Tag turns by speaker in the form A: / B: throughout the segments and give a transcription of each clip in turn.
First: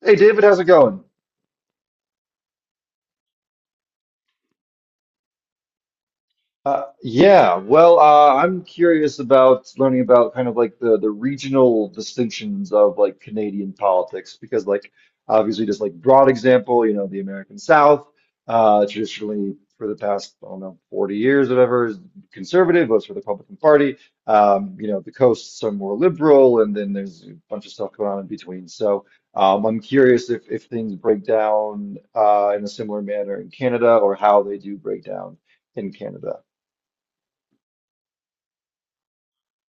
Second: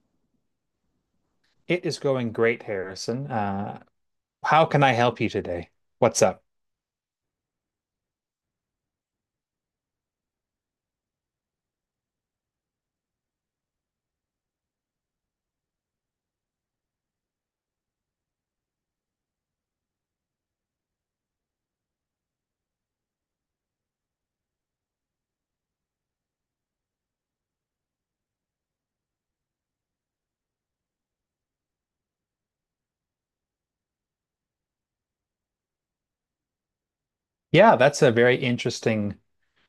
A: Hey David, how's it going?
B: It is going great, Harrison. How can I help you today? What's up?
A: I'm curious about learning about kind of like the regional distinctions of like Canadian politics because like obviously just like broad example, you know, the American South, traditionally for the past, I don't know, 40 years or whatever, is conservative, votes for the Republican Party. You know, the coasts are more liberal, and then there's a bunch of stuff going on in between. So, I'm curious if things break down in a similar manner in Canada or how they do break down in Canada.
B: Yeah, that's a very interesting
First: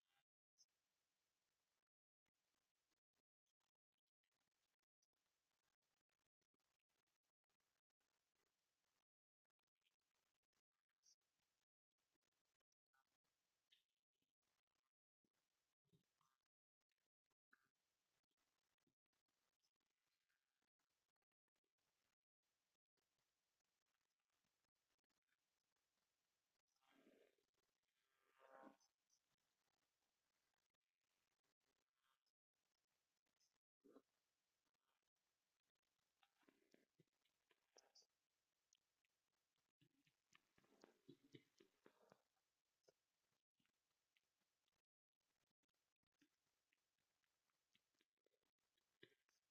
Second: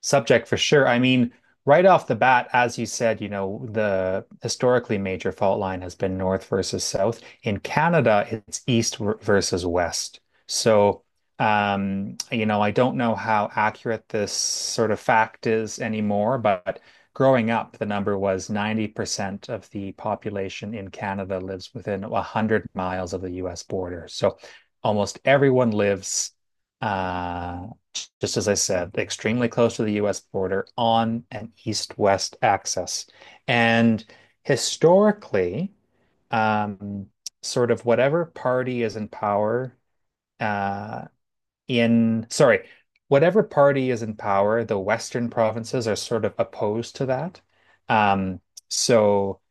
B: subject for sure. I mean, right off the bat, as you said, you know, the historically major fault line has been north versus south. In Canada, it's versus west. So, you know, I don't know how accurate this sort of fact is anymore, but growing up, the number was 90% of the population in Canada lives within 100 miles of the US border. So almost everyone lives uh just as I said, extremely close to the US border on an east-west axis. And historically, um, sort of whatever party is in power uh, in, sorry, whatever party is in power, the Western provinces are sort of opposed to that. Um, so,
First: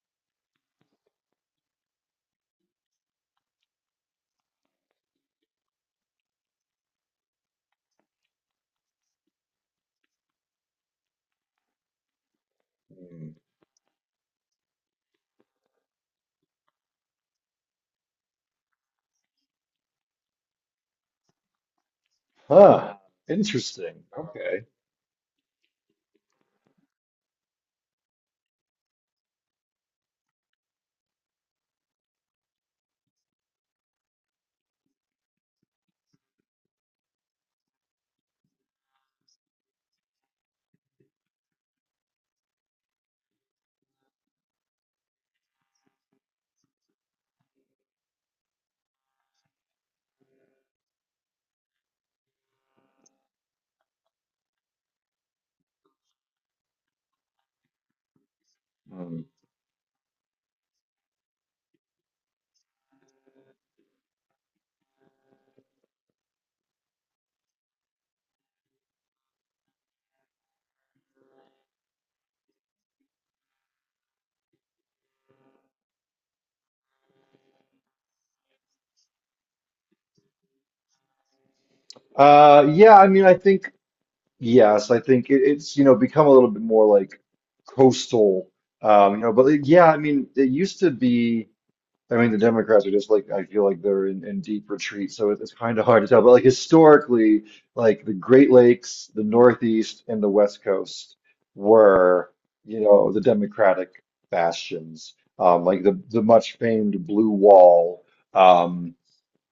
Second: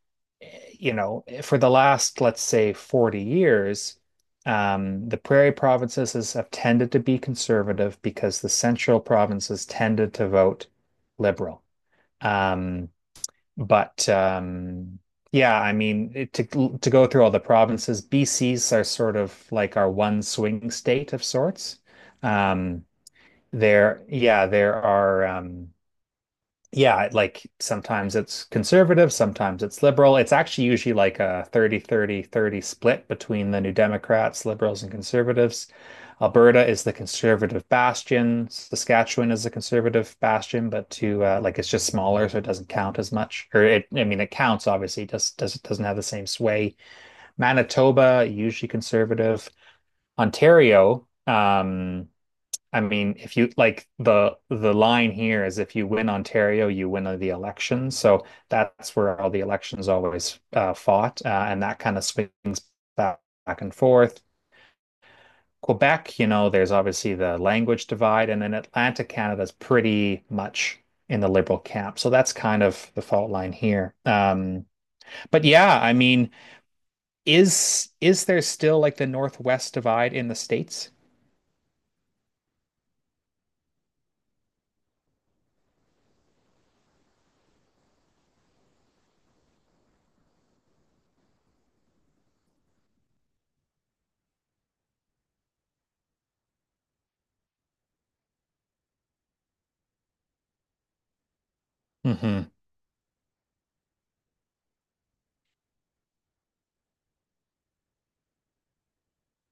B: you know, for the last, let's say, 40 years, the have tended to be conservative because the central provinces tended to vote liberal. Um,
A: Mm.
B: but yeah, I mean, to go through all the provinces, BC's are sort of like our one swing state of sorts. Um,
A: Huh.
B: there,
A: Interesting.
B: yeah,
A: Okay.
B: there are. Yeah, like sometimes it's conservative, sometimes it's liberal. It's actually usually like a 30, 30, 30 split between the New Democrats, liberals, and conservatives. Alberta is the conservative bastion. Saskatchewan is the conservative bastion, but to like it's just smaller, so it doesn't count as much. I mean, it counts obviously, it just doesn't have the same sway. Manitoba usually conservative. Ontario, I mean, if you like the line here is if you win Ontario, you win the election. So that's where
A: Mm.
B: all the elections always fought, and that kind of swings back and forth. Quebec, you know, there's obviously the language divide, and then Atlantic Canada is pretty much in the liberal camp. So that's kind of the fault line here. But yeah, I mean, is there still like the Northwest divide in the states?
A: Yeah, I mean, yes, I think it's, you know, become a little bit more like coastal, you know, but like, yeah, I mean, it used to be. I mean, the Democrats are just like, I feel like they're in deep retreat, so it's kind of hard to tell. But like historically, like the Great Lakes, the Northeast, and the West Coast were,
B: Mm-hmm.
A: you know, the Democratic bastions. Like the much famed Blue Wall, um,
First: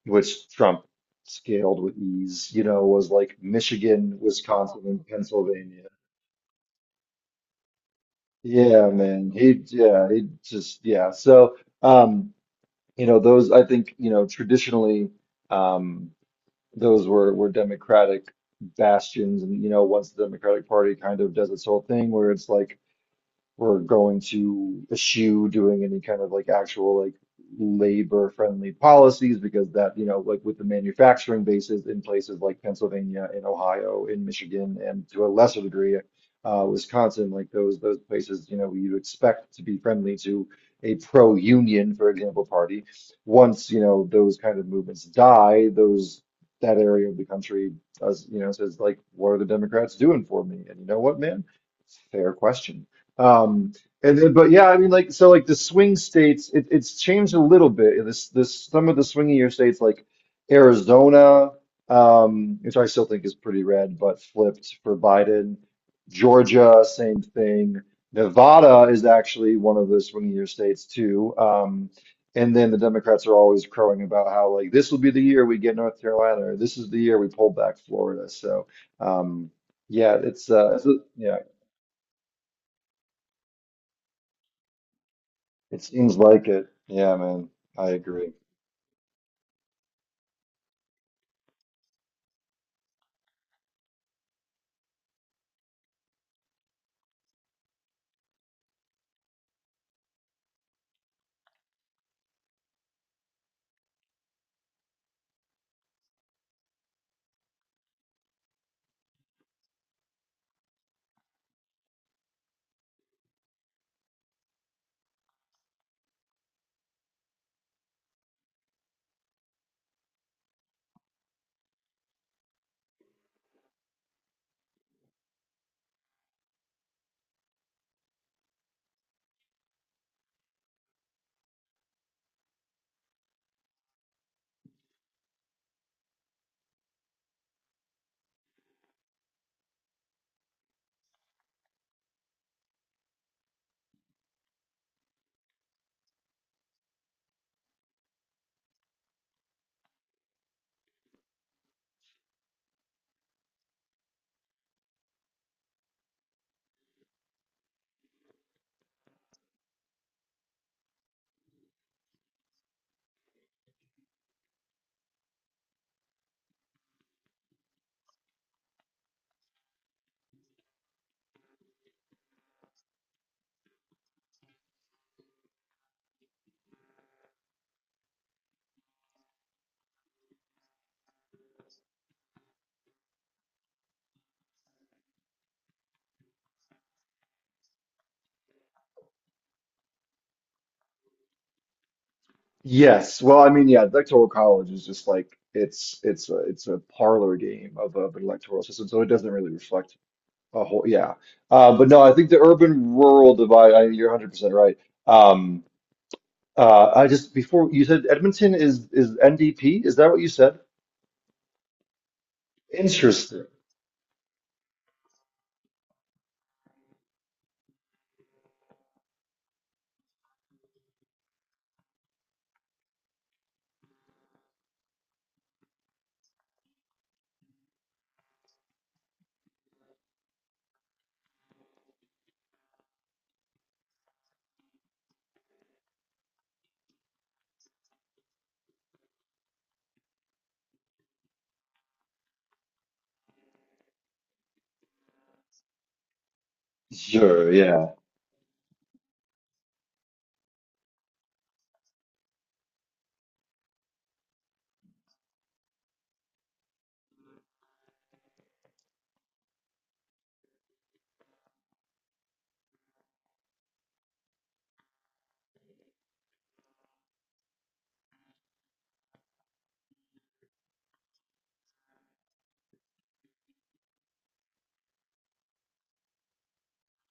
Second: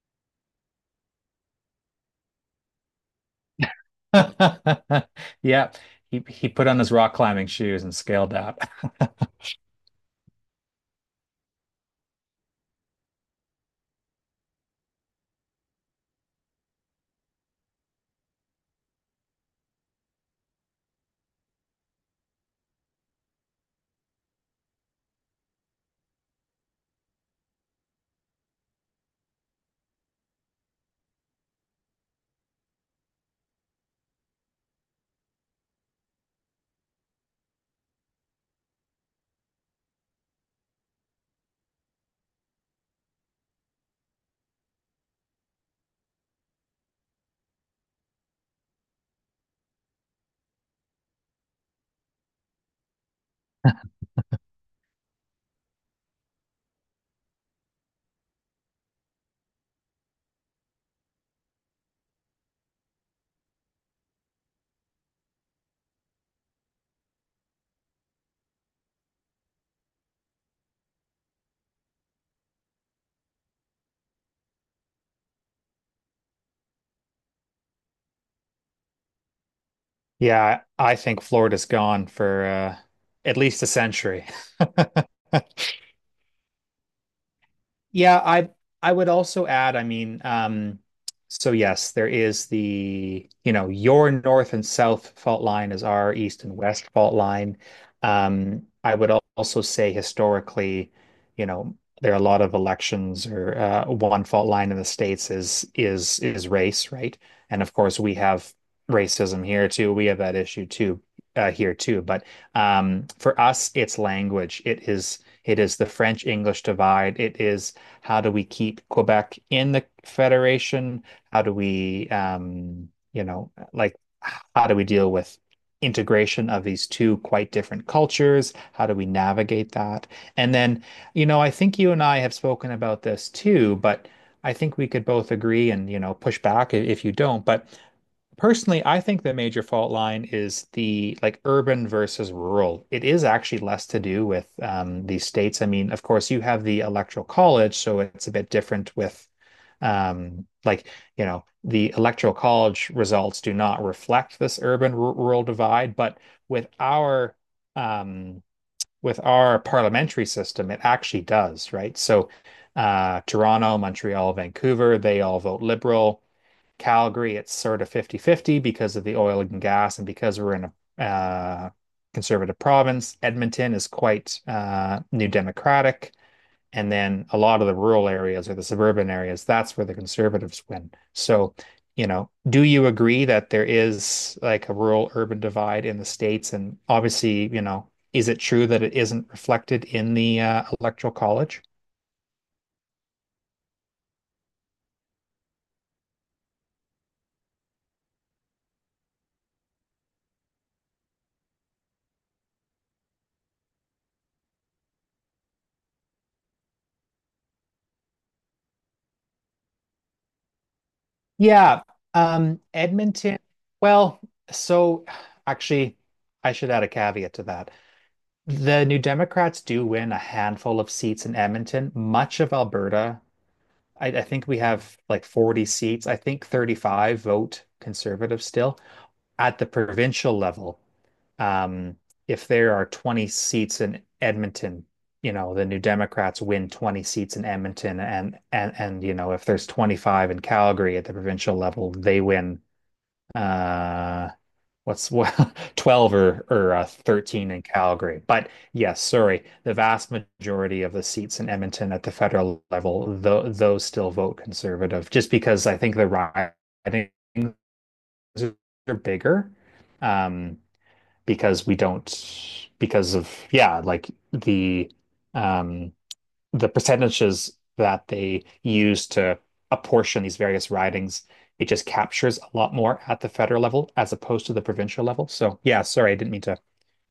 A: which Trump scaled with ease, you know, was like Michigan, Wisconsin, and
B: Yeah,
A: Pennsylvania.
B: he put on his rock climbing shoes and scaled out.
A: Yeah, man. He, yeah, he just, yeah. So. Um, You know, those I think, you know, traditionally, um, those were Democratic bastions, and you know, once the Democratic Party kind of does its whole thing, where it's like we're going to eschew doing any kind of like actual like labor friendly policies because that, you know, like with the manufacturing bases in places like Pennsylvania, in Ohio, in Michigan, and to a lesser degree, Wisconsin, like those places, you know, you would expect to be friendly to a pro-union, for example, party. Once, you know, those kind of movements die, those that area of the country does, you know, says like, what are the Democrats doing for me? And you know what, man? Fair question. Um, but yeah, I mean, like, so like the swing states, it's changed a little bit. Some of the swingier states like Arizona, which I still think is pretty red, but flipped for Biden. Georgia, same thing. Nevada is actually one of the swingier states too. And then the Democrats are always crowing about how like this will be the year we get North Carolina, or this is the year we pull back Florida. So, um, yeah,
B: Yeah, I think
A: yeah.
B: Florida's gone for at least a century.
A: It seems like it. Yeah, man. I
B: Yeah,
A: agree.
B: I would also add, I mean, so yes, there is you know, your north and south fault line is our east and west fault line. I would also say historically, you know, there are a lot of elections or one fault line in the States is race, right? And of course we have racism here too. We have that issue too here too. But for us, it's language. It is the French English divide. It is how do we keep Quebec in the Federation? How do we, you know, like, how do we deal with integration of these two quite different cultures? How do we navigate that? And then, you know, I think you and I have spoken about this too, but I think we could both agree and, you know, push back if you don't, but personally, I think the major fault line is the like urban versus rural. It is actually less to do with these states. I mean, of course, you have the electoral college, so it's a bit different with um, like, you know, the electoral college results do not reflect this urban rural divide, but with our um, with our parliamentary system, it actually does, right? So Toronto, Montreal, Vancouver, they all vote liberal. Calgary, it's sort of 50-50 because of the oil and gas and because we're in a conservative province. Edmonton is quite New Democratic. And then a lot of the rural areas or the suburban areas, that's where the conservatives win. So, you know, do you agree that there is like a rural urban divide in the states? And obviously, you know, is it true that it isn't reflected in the electoral college?
A: Yes. Well, I mean, yeah, the electoral college is just like it's a parlor game of an electoral system, so it doesn't really reflect a whole. Yeah. But no, I think the urban rural divide. You're 100% right. Um, I just before you said Edmonton is NDP. Is that what you said?
B: Yeah, Edmonton.
A: Interesting.
B: Well, so actually, I should add a caveat to that. The New Democrats do win a handful of seats in Edmonton, much of Alberta. I think we have like 40 seats. I think 35 vote conservative still. At the provincial level, um, if there are 20 seats in Edmonton, you know, the New Democrats win 20 seats in Edmonton and you know, if there's 25 in Calgary at the provincial level, they win uh what's well 12 or
A: Sure.
B: 13 in
A: Yeah.
B: Calgary. But yes, sorry, the vast majority of the seats in Edmonton at the federal level, though those still vote conservative, just because I think the ridings are bigger. Um, because we don't because of yeah, like um the percentages that they use to apportion these various ridings, it just captures a lot more at the federal level as opposed to the provincial level. So, yeah, sorry, I didn't mean to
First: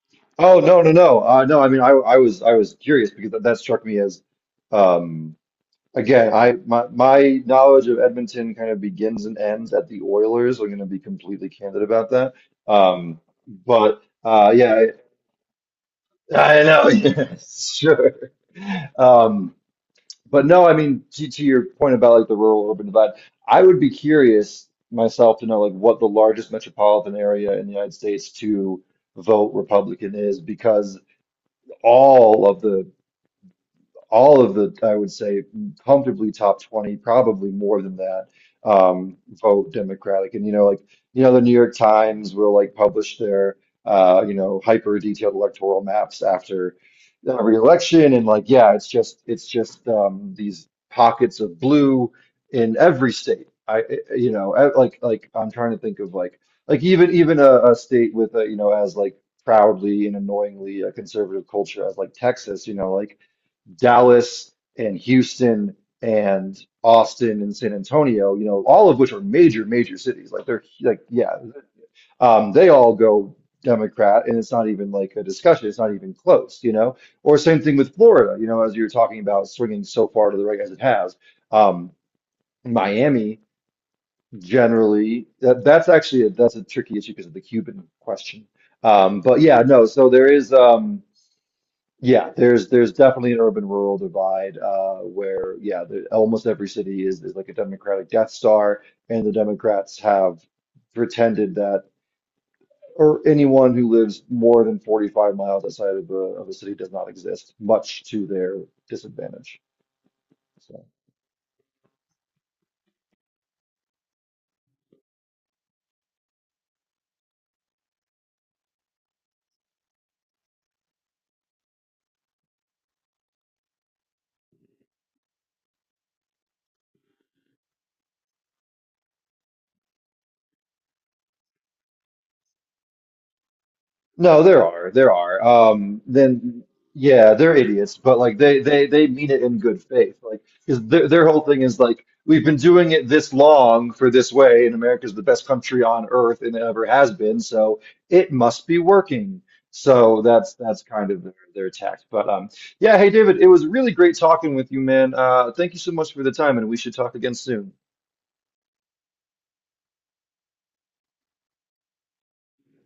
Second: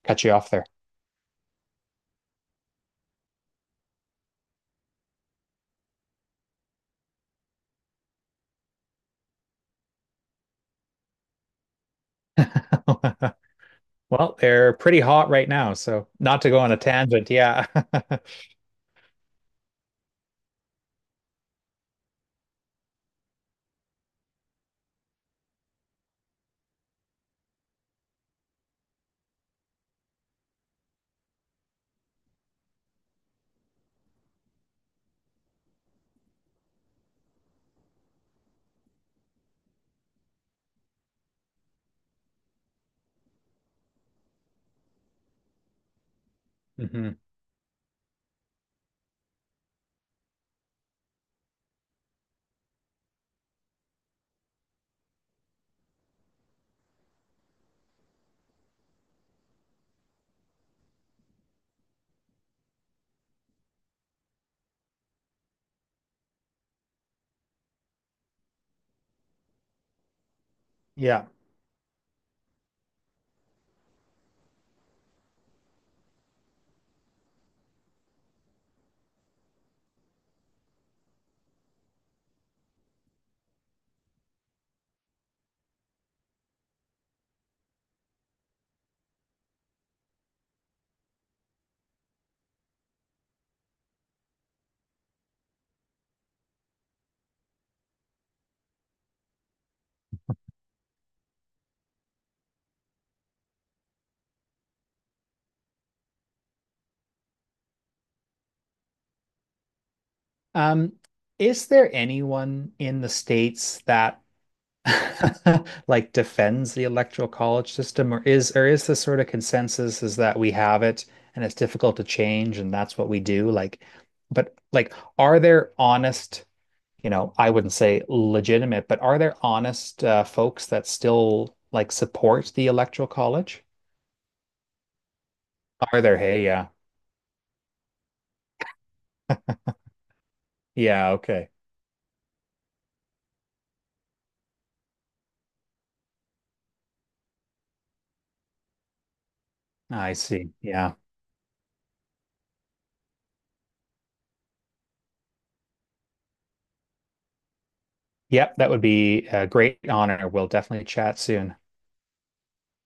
B: cut you off
A: Oh
B: there.
A: no no no. No. I mean, I was curious because that struck me as. um, Again, I my knowledge of Edmonton kind of begins and ends at the Oilers. I'm going to be completely candid about that. Um, but
B: Well, they're
A: yeah,
B: pretty hot right now, so not to go
A: I
B: on a
A: know.
B: tangent,
A: Yeah,
B: yeah.
A: sure. Um, but no, I mean to your point about like the rural urban divide, I would be curious myself to know like what the largest metropolitan area in the United States to vote Republican is because all of the all of the, I would say, comfortably top 20, probably more than that, um, vote Democratic. And, you know, like, you know, the New York Times will like publish their, you know, hyper detailed electoral maps after
B: Mhm.
A: every election. And like, yeah, it's just these pockets of blue in every state. I, you know, I- like I'm trying to think of like even, even a state with a, you know, as like, proudly and annoyingly a conservative culture as like Texas, you know, like Dallas and Houston and Austin and San Antonio, you know, all of which are major, major cities. Like they're like,
B: Yeah.
A: yeah, they all go Democrat, and it's not even like a discussion. It's not even close, you know. Or same thing with Florida, you know, as you were talking about swinging so far to the right as it has. Um, Miami generally, that's actually that's a tricky issue because of the Cuban question. But yeah, no. So there is. Yeah, there's definitely an urban rural divide where yeah, almost every city is like a Democratic Death Star, and the Democrats have pretended that or anyone who lives more than 45 miles outside of of a city does not exist, much to their disadvantage. So.
B: Um, is there anyone in the States that like defends the electoral college system, or is the sort of consensus is that we have it and it's difficult to change and that's what we do? But like, are there honest, you know, I wouldn't say legitimate, but are there honest folks that still like support the electoral college?
A: No, there are. There are.
B: Are there? Hey,
A: Then
B: yeah,
A: yeah, they're idiots, but like they mean it in good faith. Like because
B: yeah,
A: their whole
B: okay,
A: thing is like we've been doing it this long for this way, and America's the best country on earth and it ever has been, so it must be working.
B: I
A: So
B: see,
A: that's
B: yeah,
A: kind of their tact. But yeah, hey David, it was really great talking with you, man. Thank you so much for the time and we should talk again soon.
B: yep. That would be a great honor. We'll definitely chat soon.